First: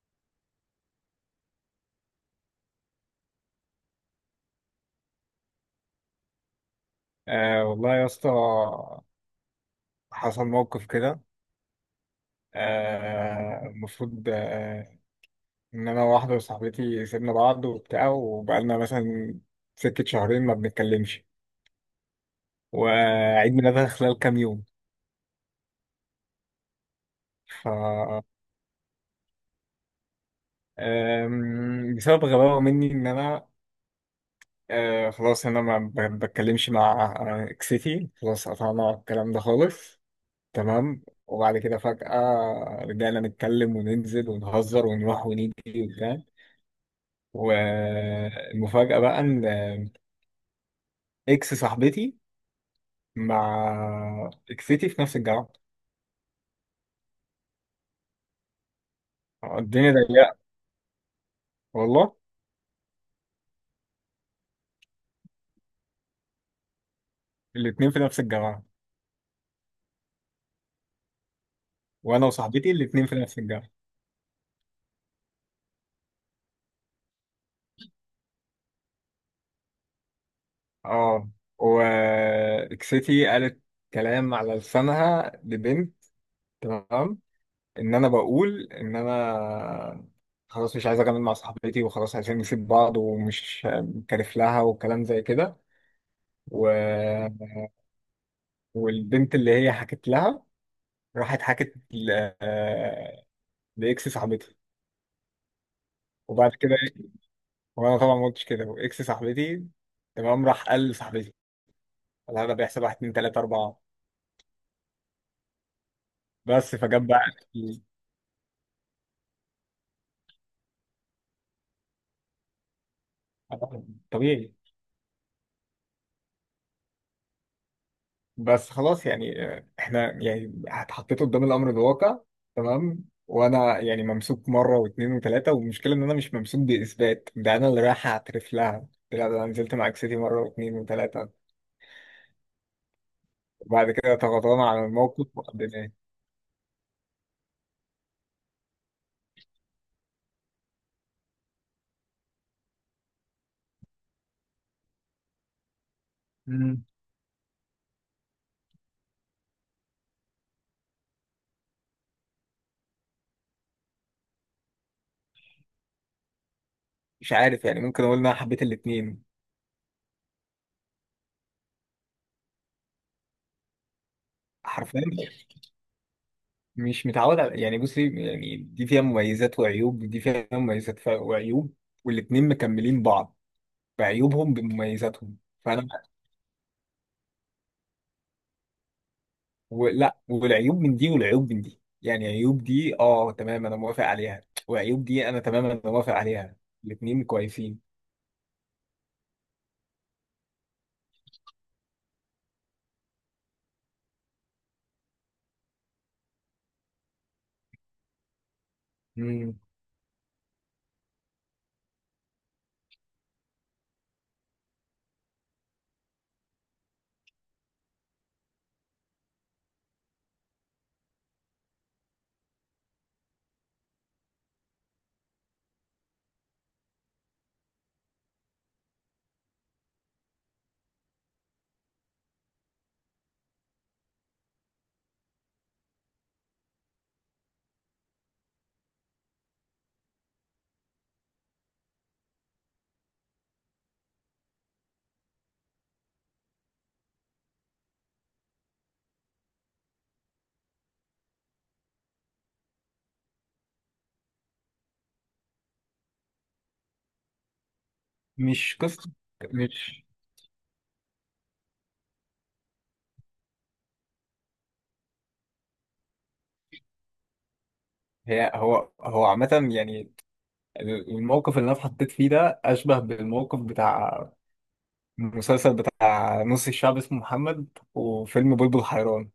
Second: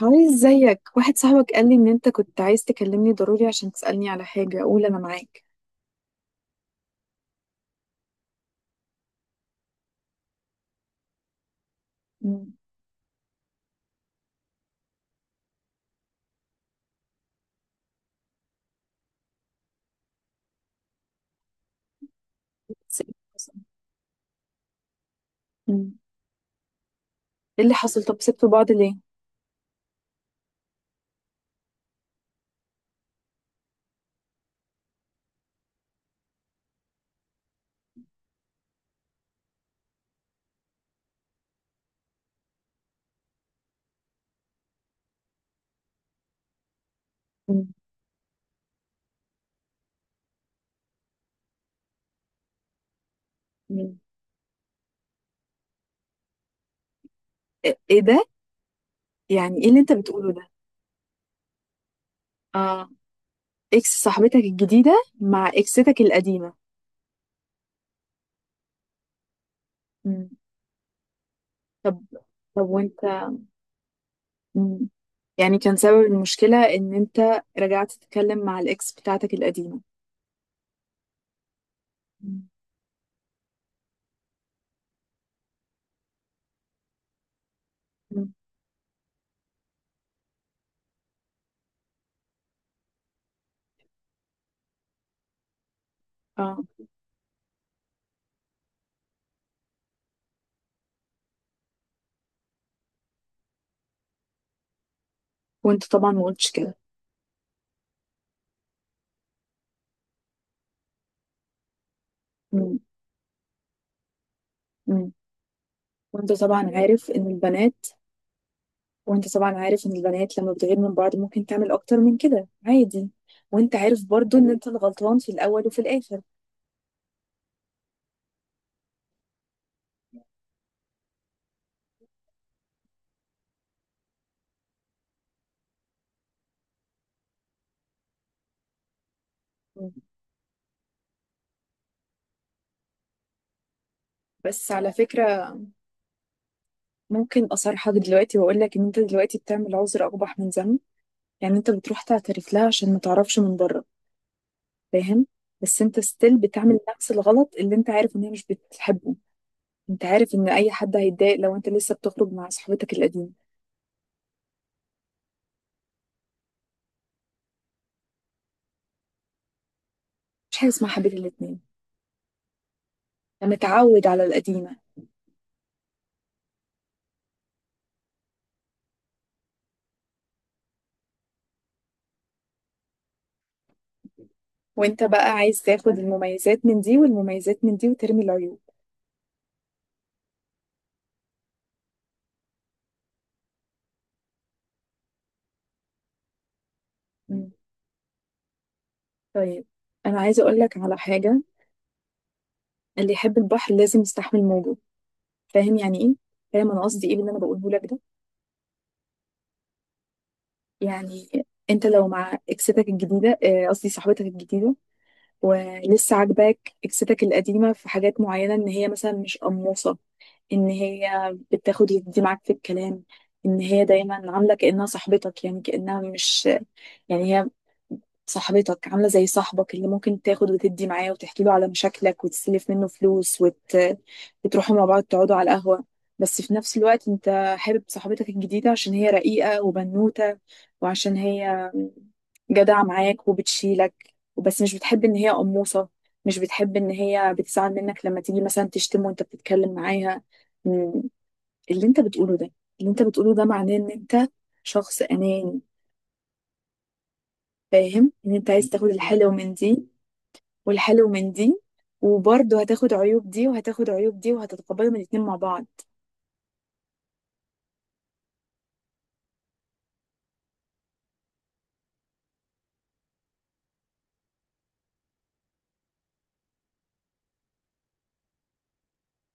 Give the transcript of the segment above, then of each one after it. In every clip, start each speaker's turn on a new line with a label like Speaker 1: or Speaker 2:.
Speaker 1: هاي، ازيك؟ واحد صاحبك قال لي ان انت كنت عايز تكلمني ضروري عشان تسألني على حاجة. اقول انا معاك.
Speaker 2: آه والله يا اسطى، حصل موقف كده.
Speaker 1: مم.
Speaker 2: المفروض ان انا وواحده وصاحبتي سيبنا بعض وبتاع، وبقالنا مثلا سكه شهرين ما بنتكلمش،
Speaker 1: بس ايه اللي حصل؟
Speaker 2: وعيد ميلادها خلال كام يوم.
Speaker 1: مم. إيه
Speaker 2: ف
Speaker 1: اللي حصل؟ طب سبتوا بعض ليه؟
Speaker 2: بسبب غباوه مني ان انا خلاص. انا ما بتكلمش مع اكسيتي، خلاص قطعنا الكلام ده خالص. تمام. وبعد كده فجأة رجعنا نتكلم وننزل ونهزر ونروح ونيجي وبتاع.
Speaker 1: مم.
Speaker 2: والمفاجأة بقى إن إكس صاحبتي
Speaker 1: مم.
Speaker 2: مع إكستي في نفس الجامعة.
Speaker 1: إيه ده؟ يعني ايه اللي انت
Speaker 2: الدنيا
Speaker 1: بتقوله
Speaker 2: ضيقة
Speaker 1: ده؟
Speaker 2: والله.
Speaker 1: اه، اكس صاحبتك الجديدة مع اكستك القديمة.
Speaker 2: الاتنين في نفس الجامعة،
Speaker 1: مم. طب.
Speaker 2: وأنا
Speaker 1: طب
Speaker 2: وصاحبتي
Speaker 1: وانت.
Speaker 2: الاتنين في نفس الجامعة.
Speaker 1: مم. يعني كان سبب المشكلة ان انت رجعت تتكلم مع الاكس بتاعتك القديمة؟
Speaker 2: اه،
Speaker 1: مم.
Speaker 2: وإكستي قالت كلام على لسانها لبنت، تمام، إن أنا
Speaker 1: مم.
Speaker 2: بقول إن أنا خلاص مش عايز أكمل مع صاحبتي، وخلاص عايزين نسيب بعض، ومش كارف لها وكلام زي كده.
Speaker 1: اه.
Speaker 2: و... والبنت اللي هي حكت لها راحت حكت ل- آه، لاكس صاحبتي.
Speaker 1: وانت طبعا ما قلتش
Speaker 2: وبعد
Speaker 1: كده.
Speaker 2: كده، وانا طبعا ما قلتش كده. واكس صاحبتي، تمام، راح قال لصاحبتي والله ده
Speaker 1: مم.
Speaker 2: بيحصل. واحد، اتنين، تلاته، اربعه.
Speaker 1: مم. وانت طبعا
Speaker 2: بس فجاب
Speaker 1: عارف
Speaker 2: بقى
Speaker 1: ان
Speaker 2: ال-
Speaker 1: البنات وانت طبعا عارف ان البنات لما بتغير من بعض ممكن تعمل اكتر من كده عادي. وانت عارف برضو ان
Speaker 2: طبيعي.
Speaker 1: انت الغلطان في الاول وفي الاخر.
Speaker 2: بس خلاص، يعني احنا يعني اتحطيت قدام الامر الواقع، تمام. وانا يعني ممسوك مره واثنين وثلاثه، والمشكله ان انا مش ممسوك باثبات. ده انا اللي رايح اعترف لها، قلت لها ده انا نزلت مع اكستي مره واثنين وثلاثه. وبعد كده تغاضانا
Speaker 1: بس
Speaker 2: عن
Speaker 1: على
Speaker 2: الموقف
Speaker 1: فكرة،
Speaker 2: وقدمناه.
Speaker 1: ممكن اصارحك دلوقتي واقول لك ان انت دلوقتي بتعمل عذر اقبح من ذنب. يعني انت بتروح تعترف لها عشان ما تعرفش من بره، فاهم؟ بس انت ستيل بتعمل نفس الغلط اللي انت عارف ان هي مش بتحبه. انت عارف ان اي حد هيتضايق لو انت لسه بتخرج مع صاحبتك القديمة.
Speaker 2: مش عارف، يعني ممكن اقول ان انا حبيت الاتنين
Speaker 1: مش حاجة اسمها حبيب الاتنين. انا متعود على القديمة.
Speaker 2: حرفيا. مش متعود على، يعني بصي، يعني دي فيها مميزات وعيوب، دي فيها مميزات وعيوب. والاتنين مكملين بعض، بعيوبهم
Speaker 1: وانت بقى
Speaker 2: بمميزاتهم.
Speaker 1: عايز
Speaker 2: فانا
Speaker 1: تاخد المميزات من دي والمميزات من دي وترمي العيوب.
Speaker 2: ولا، والعيوب من دي والعيوب من دي. يعني عيوب دي اه تمام انا موافق عليها، وعيوب دي انا تمام انا موافق عليها. الاتنين
Speaker 1: مم.
Speaker 2: كويسين.
Speaker 1: طيب، انا عايزه اقول لك على حاجه. اللي يحب البحر لازم يستحمل موجه. فاهم يعني ايه؟ فاهم انا قصدي ايه باللي انا بقوله لك ده؟
Speaker 2: مم.
Speaker 1: يعني انت لو مع اكستك الجديده، قصدي صاحبتك الجديده، ولسه عاجباك اكستك القديمه في حاجات معينه، ان هي مثلا مش قموصه، ان هي بتاخد وتدي معاك في الكلام، ان هي دايما عامله كانها صاحبتك، يعني كانها مش. يعني هي، صاحبتك عاملة زي صاحبك اللي ممكن تاخد وتدي معاه وتحكي له على مشاكلك وتسلف منه فلوس وت... وتروحوا مع بعض تقعدوا على القهوة. بس في نفس الوقت انت حابب صاحبتك الجديدة عشان هي رقيقة وبنوتة، وعشان هي جدعة معاك وبتشيلك، وبس مش بتحب ان هي قموصة، مش بتحب ان هي بتزعل منك لما تيجي مثلا تشتم وانت بتتكلم معاها. م، اللي انت بتقوله ده، اللي انت بتقوله ده معناه ان انت شخص اناني. فاهم ان انت عايز
Speaker 2: مش
Speaker 1: تاخد
Speaker 2: قصة،
Speaker 1: الحلو من دي
Speaker 2: مش
Speaker 1: والحلو من دي، وبرضه هتاخد عيوب دي وهتاخد عيوب دي وهتتقبلهم الاتنين مع بعض.
Speaker 2: هي. هو عامة، يعني الموقف اللي انا اتحطيت فيه ده اشبه بالموقف بتاع المسلسل بتاع نص الشعب اسمه محمد، وفيلم بلبل حيران.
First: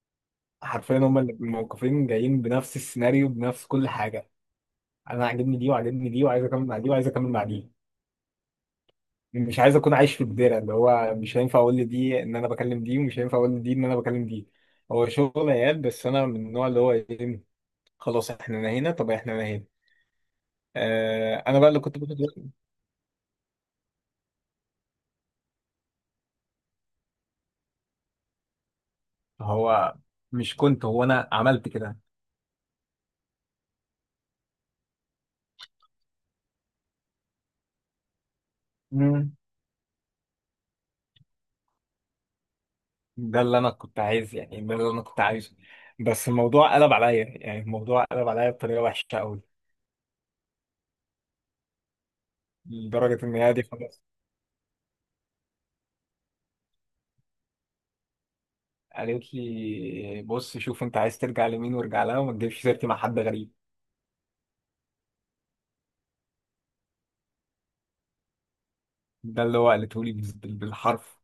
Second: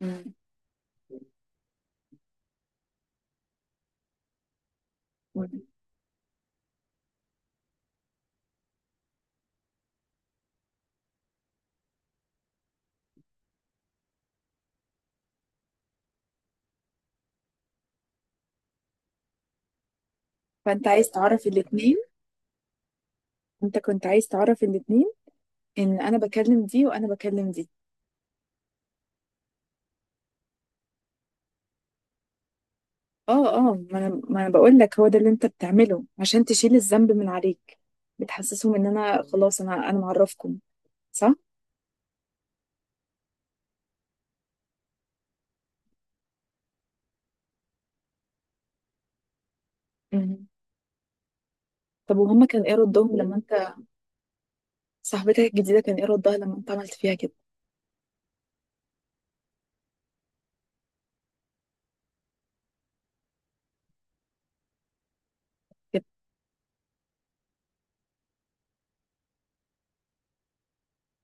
Speaker 1: مم.
Speaker 2: حرفيا هما اللي الموقفين جايين بنفس السيناريو، بنفس كل حاجة. أنا عاجبني دي وعاجبني دي، وعايز أكمل مع دي وعايز أكمل مع دي. مش عايز أكون عايش في الدايرة اللي هو مش هينفع أقول لدي إن أنا بكلم دي، ومش هينفع أقول لدي إن أنا بكلم دي. هو شغل عيال، بس أنا من النوع اللي هو إيه، خلاص إحنا نهينا، طب إحنا نهينا.
Speaker 1: فانت عايز تعرف
Speaker 2: أنا بقى اللي
Speaker 1: الاتنين. انت كنت عايز تعرف الاتنين، ان انا بكلم دي وانا بكلم دي.
Speaker 2: هو مش كنت، هو أنا عملت
Speaker 1: اه، اه، ما انا بقول لك هو ده اللي انت بتعمله عشان تشيل الذنب من عليك. بتحسسهم ان انا
Speaker 2: كده.
Speaker 1: خلاص، انا معرفكم. صح.
Speaker 2: ده اللي انا كنت عايز، يعني ده اللي انا كنت عايزه. بس الموضوع قلب عليا، يعني الموضوع قلب عليا بطريقه وحشه قوي.
Speaker 1: مم. طب وهما كان ايه ردهم
Speaker 2: لدرجه ان
Speaker 1: لما
Speaker 2: هي دي
Speaker 1: انت.
Speaker 2: خلاص.
Speaker 1: صاحبتك الجديده كان ايه ردها لما انت عملت فيها كده؟
Speaker 2: قالت لي بص، شوف انت عايز ترجع لمين وارجع لها، وما تجيبش سيرتي مع حد غريب.
Speaker 1: كده.
Speaker 2: ده اللي هو قالته لي بالحرف.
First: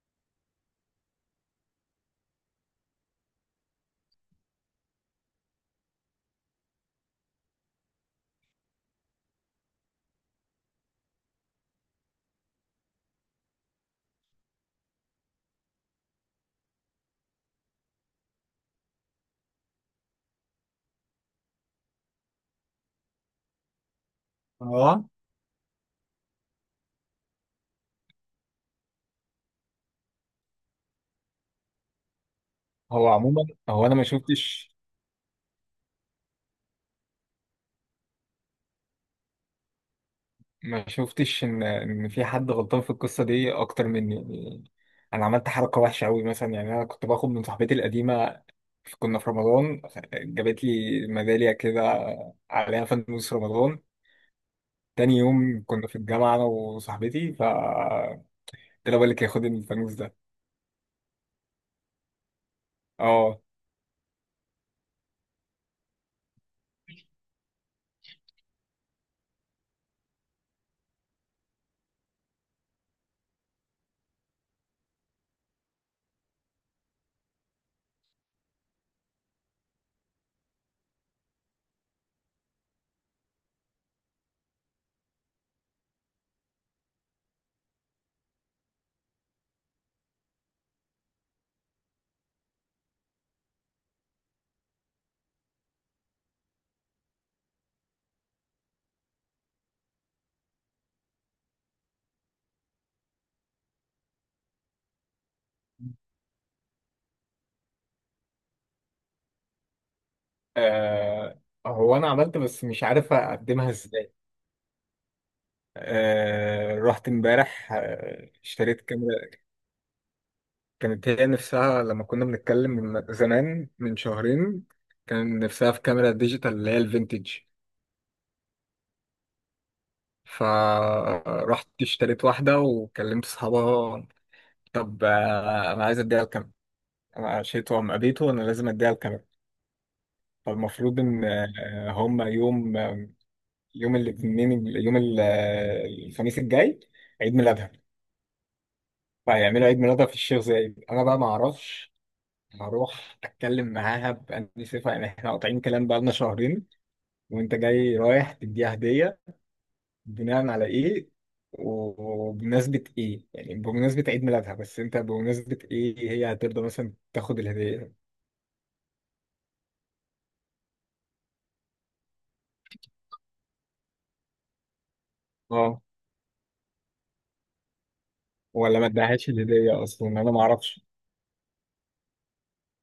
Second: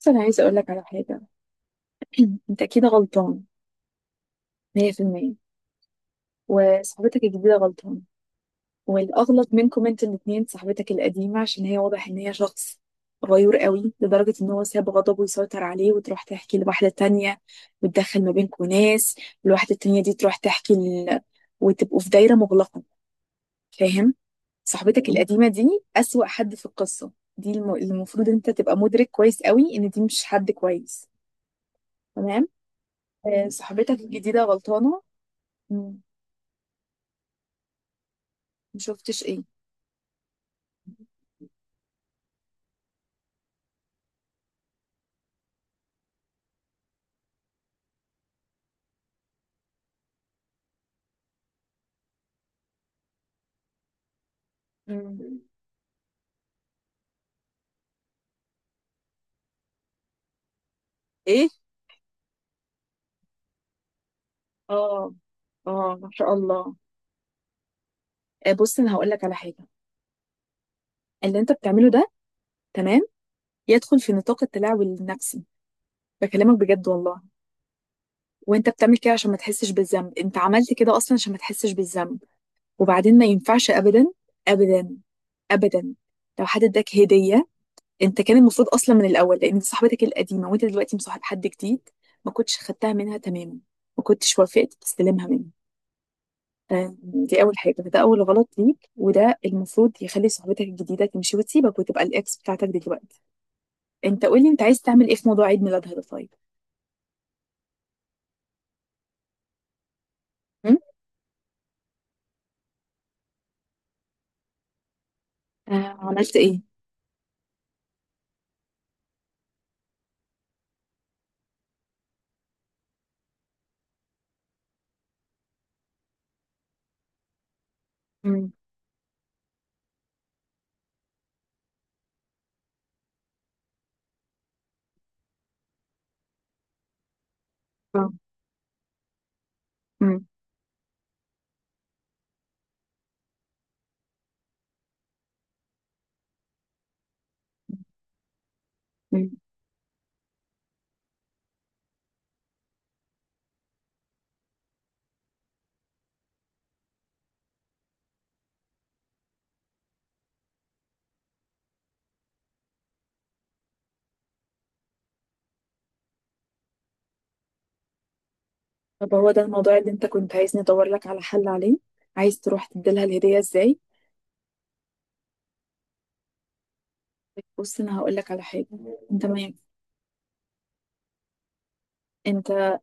Speaker 1: بس انا عايزه اقول لك على حاجه. انت اكيد غلطان 100%. وصاحبتك الجديدة غلطانة. والأغلط منكم انتوا الاتنين صاحبتك القديمة، عشان هي واضح إن هي شخص غيور قوي لدرجة إن هو ساب غضبه يسيطر عليه وتروح تحكي لواحدة تانية، وتدخل ما بينكم ناس. الواحدة التانية دي تروح تحكي ل... وتبقوا في دايرة مغلقة. فاهم؟
Speaker 2: هو
Speaker 1: صاحبتك القديمة دي أسوأ حد في القصة. دي الم... المفروض أنت تبقى مدرك كويس قوي إن دي مش حد كويس. تمام؟
Speaker 2: هو عموما،
Speaker 1: آه،
Speaker 2: هو انا
Speaker 1: صاحبتك الجديدة غلطانة. مم. مشوفتش إيه؟
Speaker 2: ما شفتش ان في حد غلطان في القصه دي اكتر مني، يعني. انا عملت حركه وحشه قوي، مثلا يعني انا كنت باخد من صاحبتي القديمه. كنا في رمضان، جابت لي ميداليه كده عليها فانوس رمضان. تاني
Speaker 1: مم.
Speaker 2: يوم كنا في الجامعه انا وصاحبتي، قلت لها بقول لك خد الفانوس ده.
Speaker 1: ايه.
Speaker 2: اه.
Speaker 1: اه. اه، ما شاء الله. آه، بص انا هقول لك على حاجه. اللي انت بتعمله ده، تمام، يدخل في نطاق التلاعب النفسي. بكلمك بجد والله. وانت بتعمل كده عشان ما تحسش بالذنب، انت عملت كده اصلا عشان ما تحسش بالذنب. وبعدين ما ينفعش ابدا، ابدا، ابدا، لو حد اداك هديه. انت كان المفروض اصلا من الاول، لان دي صاحبتك القديمه وانت دلوقتي مصاحب حد جديد، ما كنتش خدتها منها تماما. ما كنتش وافقت تستلمها منه. آه، دي اول حاجه، فده اول غلط ليك، وده المفروض يخلي صاحبتك الجديده تمشي وتسيبك وتبقى الاكس بتاعتك دلوقتي. انت قولي انت عايز تعمل ايه في موضوع عيد ميلادها ده؟ طيب. م؟
Speaker 2: آه، هو انا عملت، بس مش عارف اقدمها ازاي.
Speaker 1: آه. عملت ايه؟
Speaker 2: رحت امبارح اشتريت كاميرا. كانت هي نفسها لما كنا بنتكلم من زمان من شهرين، كان نفسها في كاميرا ديجيتال اللي هي الفينتج.
Speaker 1: م.
Speaker 2: فرحت اشتريت واحدة وكلمت صحابها. طب أنا عايز أديها الكاميرا. أنا عشيت وأم
Speaker 1: آه.
Speaker 2: قابيته، وأنا لازم أديها الكاميرا.
Speaker 1: م.
Speaker 2: فالمفروض إن هما يوم آه، يوم الاثنين يوم ال- آه، الخميس الجاي عيد ميلادها.
Speaker 1: م.
Speaker 2: فهيعملوا عيد ميلادها في الشيخ زايد. أنا بقى معرفش. هروح اتكلم معاها باني صفه؟ يعني احنا قاطعين كلام بقالنا شهرين، وانت جاي رايح تديها هدية؟ بناء على ايه؟ وبمناسبة ايه؟ يعني بمناسبة عيد ميلادها، بس انت بمناسبة ايه؟ هي هترضى مثلا تاخد الهدية؟
Speaker 1: طب هو ده الموضوع اللي انت كنت عايزني ادور لك على حل عليه؟ عايز تروح تديلها الهديه ازاي؟
Speaker 2: اه،
Speaker 1: بص انا هقول لك على حاجه.
Speaker 2: ولا ما
Speaker 1: انت
Speaker 2: ادهاش
Speaker 1: ما ينفع-
Speaker 2: الهدية اصلا؟ انا ما اعرفش.
Speaker 1: انت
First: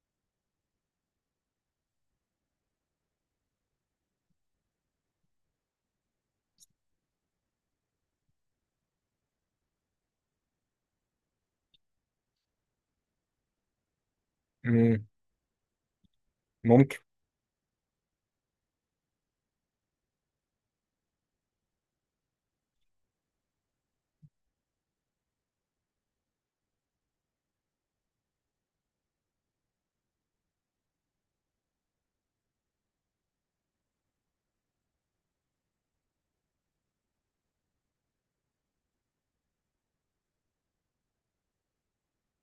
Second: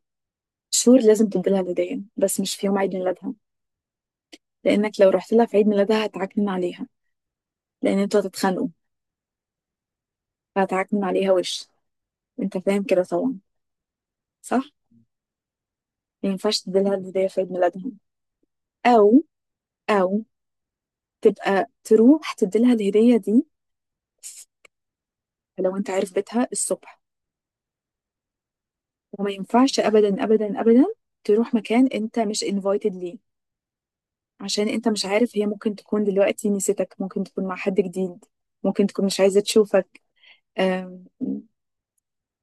Speaker 1: شهور لازم تديلها الهديه، بس مش في يوم عيد ميلادها. لانك لو رحت لها في عيد ميلادها هتعكنن عليها. لان انتوا هتتخانقوا، فهتعكنن عليها وش. انت فاهم كده طبعا، صح؟
Speaker 2: مم،
Speaker 1: ما ينفعش تديلها
Speaker 2: ممكن.
Speaker 1: الهدية في عيد ميلادها. أو أو تبقى تروح تديلها الهدية دي لو أنت عارف بيتها الصبح. وما ينفعش أبدا، أبدا، أبدا تروح مكان أنت مش invited ليه، عشان أنت مش عارف، هي ممكن تكون دلوقتي نسيتك، ممكن تكون مع حد جديد، ممكن تكون مش عايزة تشوفك. أم،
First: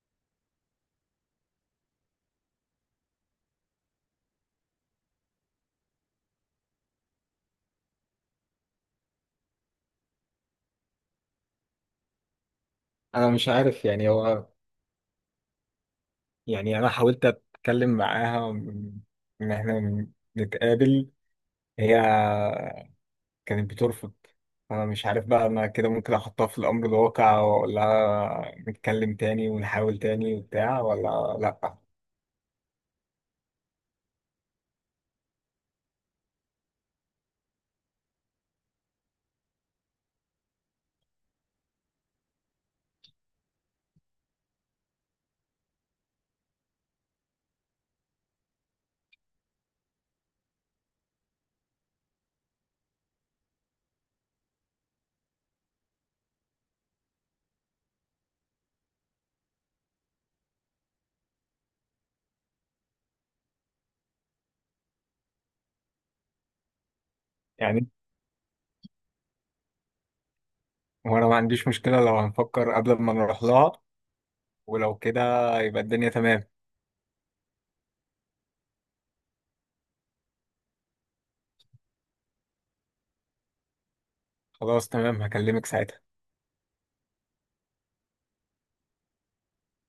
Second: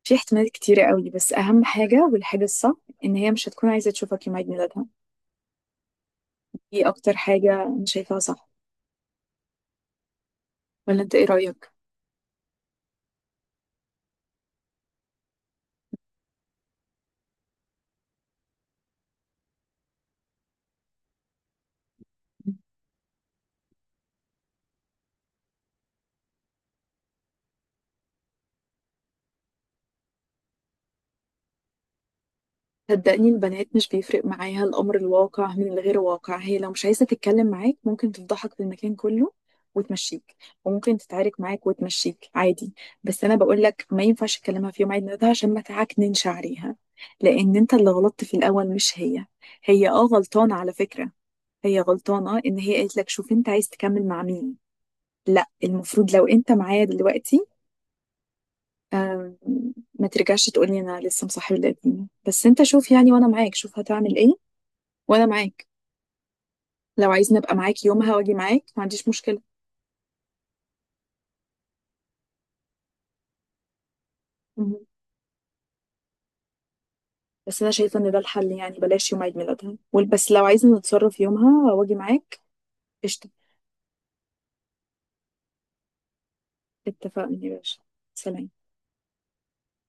Speaker 1: في احتمالات كتيرة قوي، بس أهم حاجة والحاجة الصح إن هي مش هتكون عايزة تشوفك يوم عيد ميلادها. دي أكتر حاجة أنا شايفاها صح. ولا أنت إيه رأيك؟
Speaker 2: انا مش عارف، يعني يعني انا حاولت اتكلم معاها ان احنا نتقابل، هي كانت بترفض. انا مش عارف بقى، انا كده ممكن احطها في الامر الواقع، ولا نتكلم تاني ونحاول تاني وبتاع، ولا لا؟
Speaker 1: صدقني البنات مش بيفرق معاها الأمر الواقع من الغير واقع. هي لو مش عايزة تتكلم معاك ممكن تفضحك في المكان كله وتمشيك، وممكن تتعارك معاك وتمشيك عادي. بس أنا بقول لك ما ينفعش تكلمها في يوم عيد ميلادها عشان ما تعكننش عليها، لأن أنت اللي غلطت في الأول مش هي. هي أه غلطانة على فكرة، هي غلطانة إن هي قالت لك شوف أنت عايز تكمل مع مين. لا، المفروض لو أنت معايا دلوقتي، آم، ما ترجعش تقولي أنا لسه مصاحب القديم، بس أنت شوف يعني. وأنا معاك شوف هتعمل إيه. وانا معاك، لو عايزني ابقى معاك
Speaker 2: يعني
Speaker 1: يومها واجي معاك ما عنديش مشكله.
Speaker 2: وانا ما عنديش مشكلة لو هنفكر قبل ما نروح لها.
Speaker 1: مهم.
Speaker 2: ولو كده يبقى الدنيا تمام.
Speaker 1: بس انا شايفه ان ده الحل، يعني بلاش يوم عيد ميلادها وال- بس لو عايزه نتصرف يومها واجي معاك. قشطه.
Speaker 2: خلاص تمام، هكلمك ساعتها.
Speaker 1: اتفقنا يا باشا. سلام.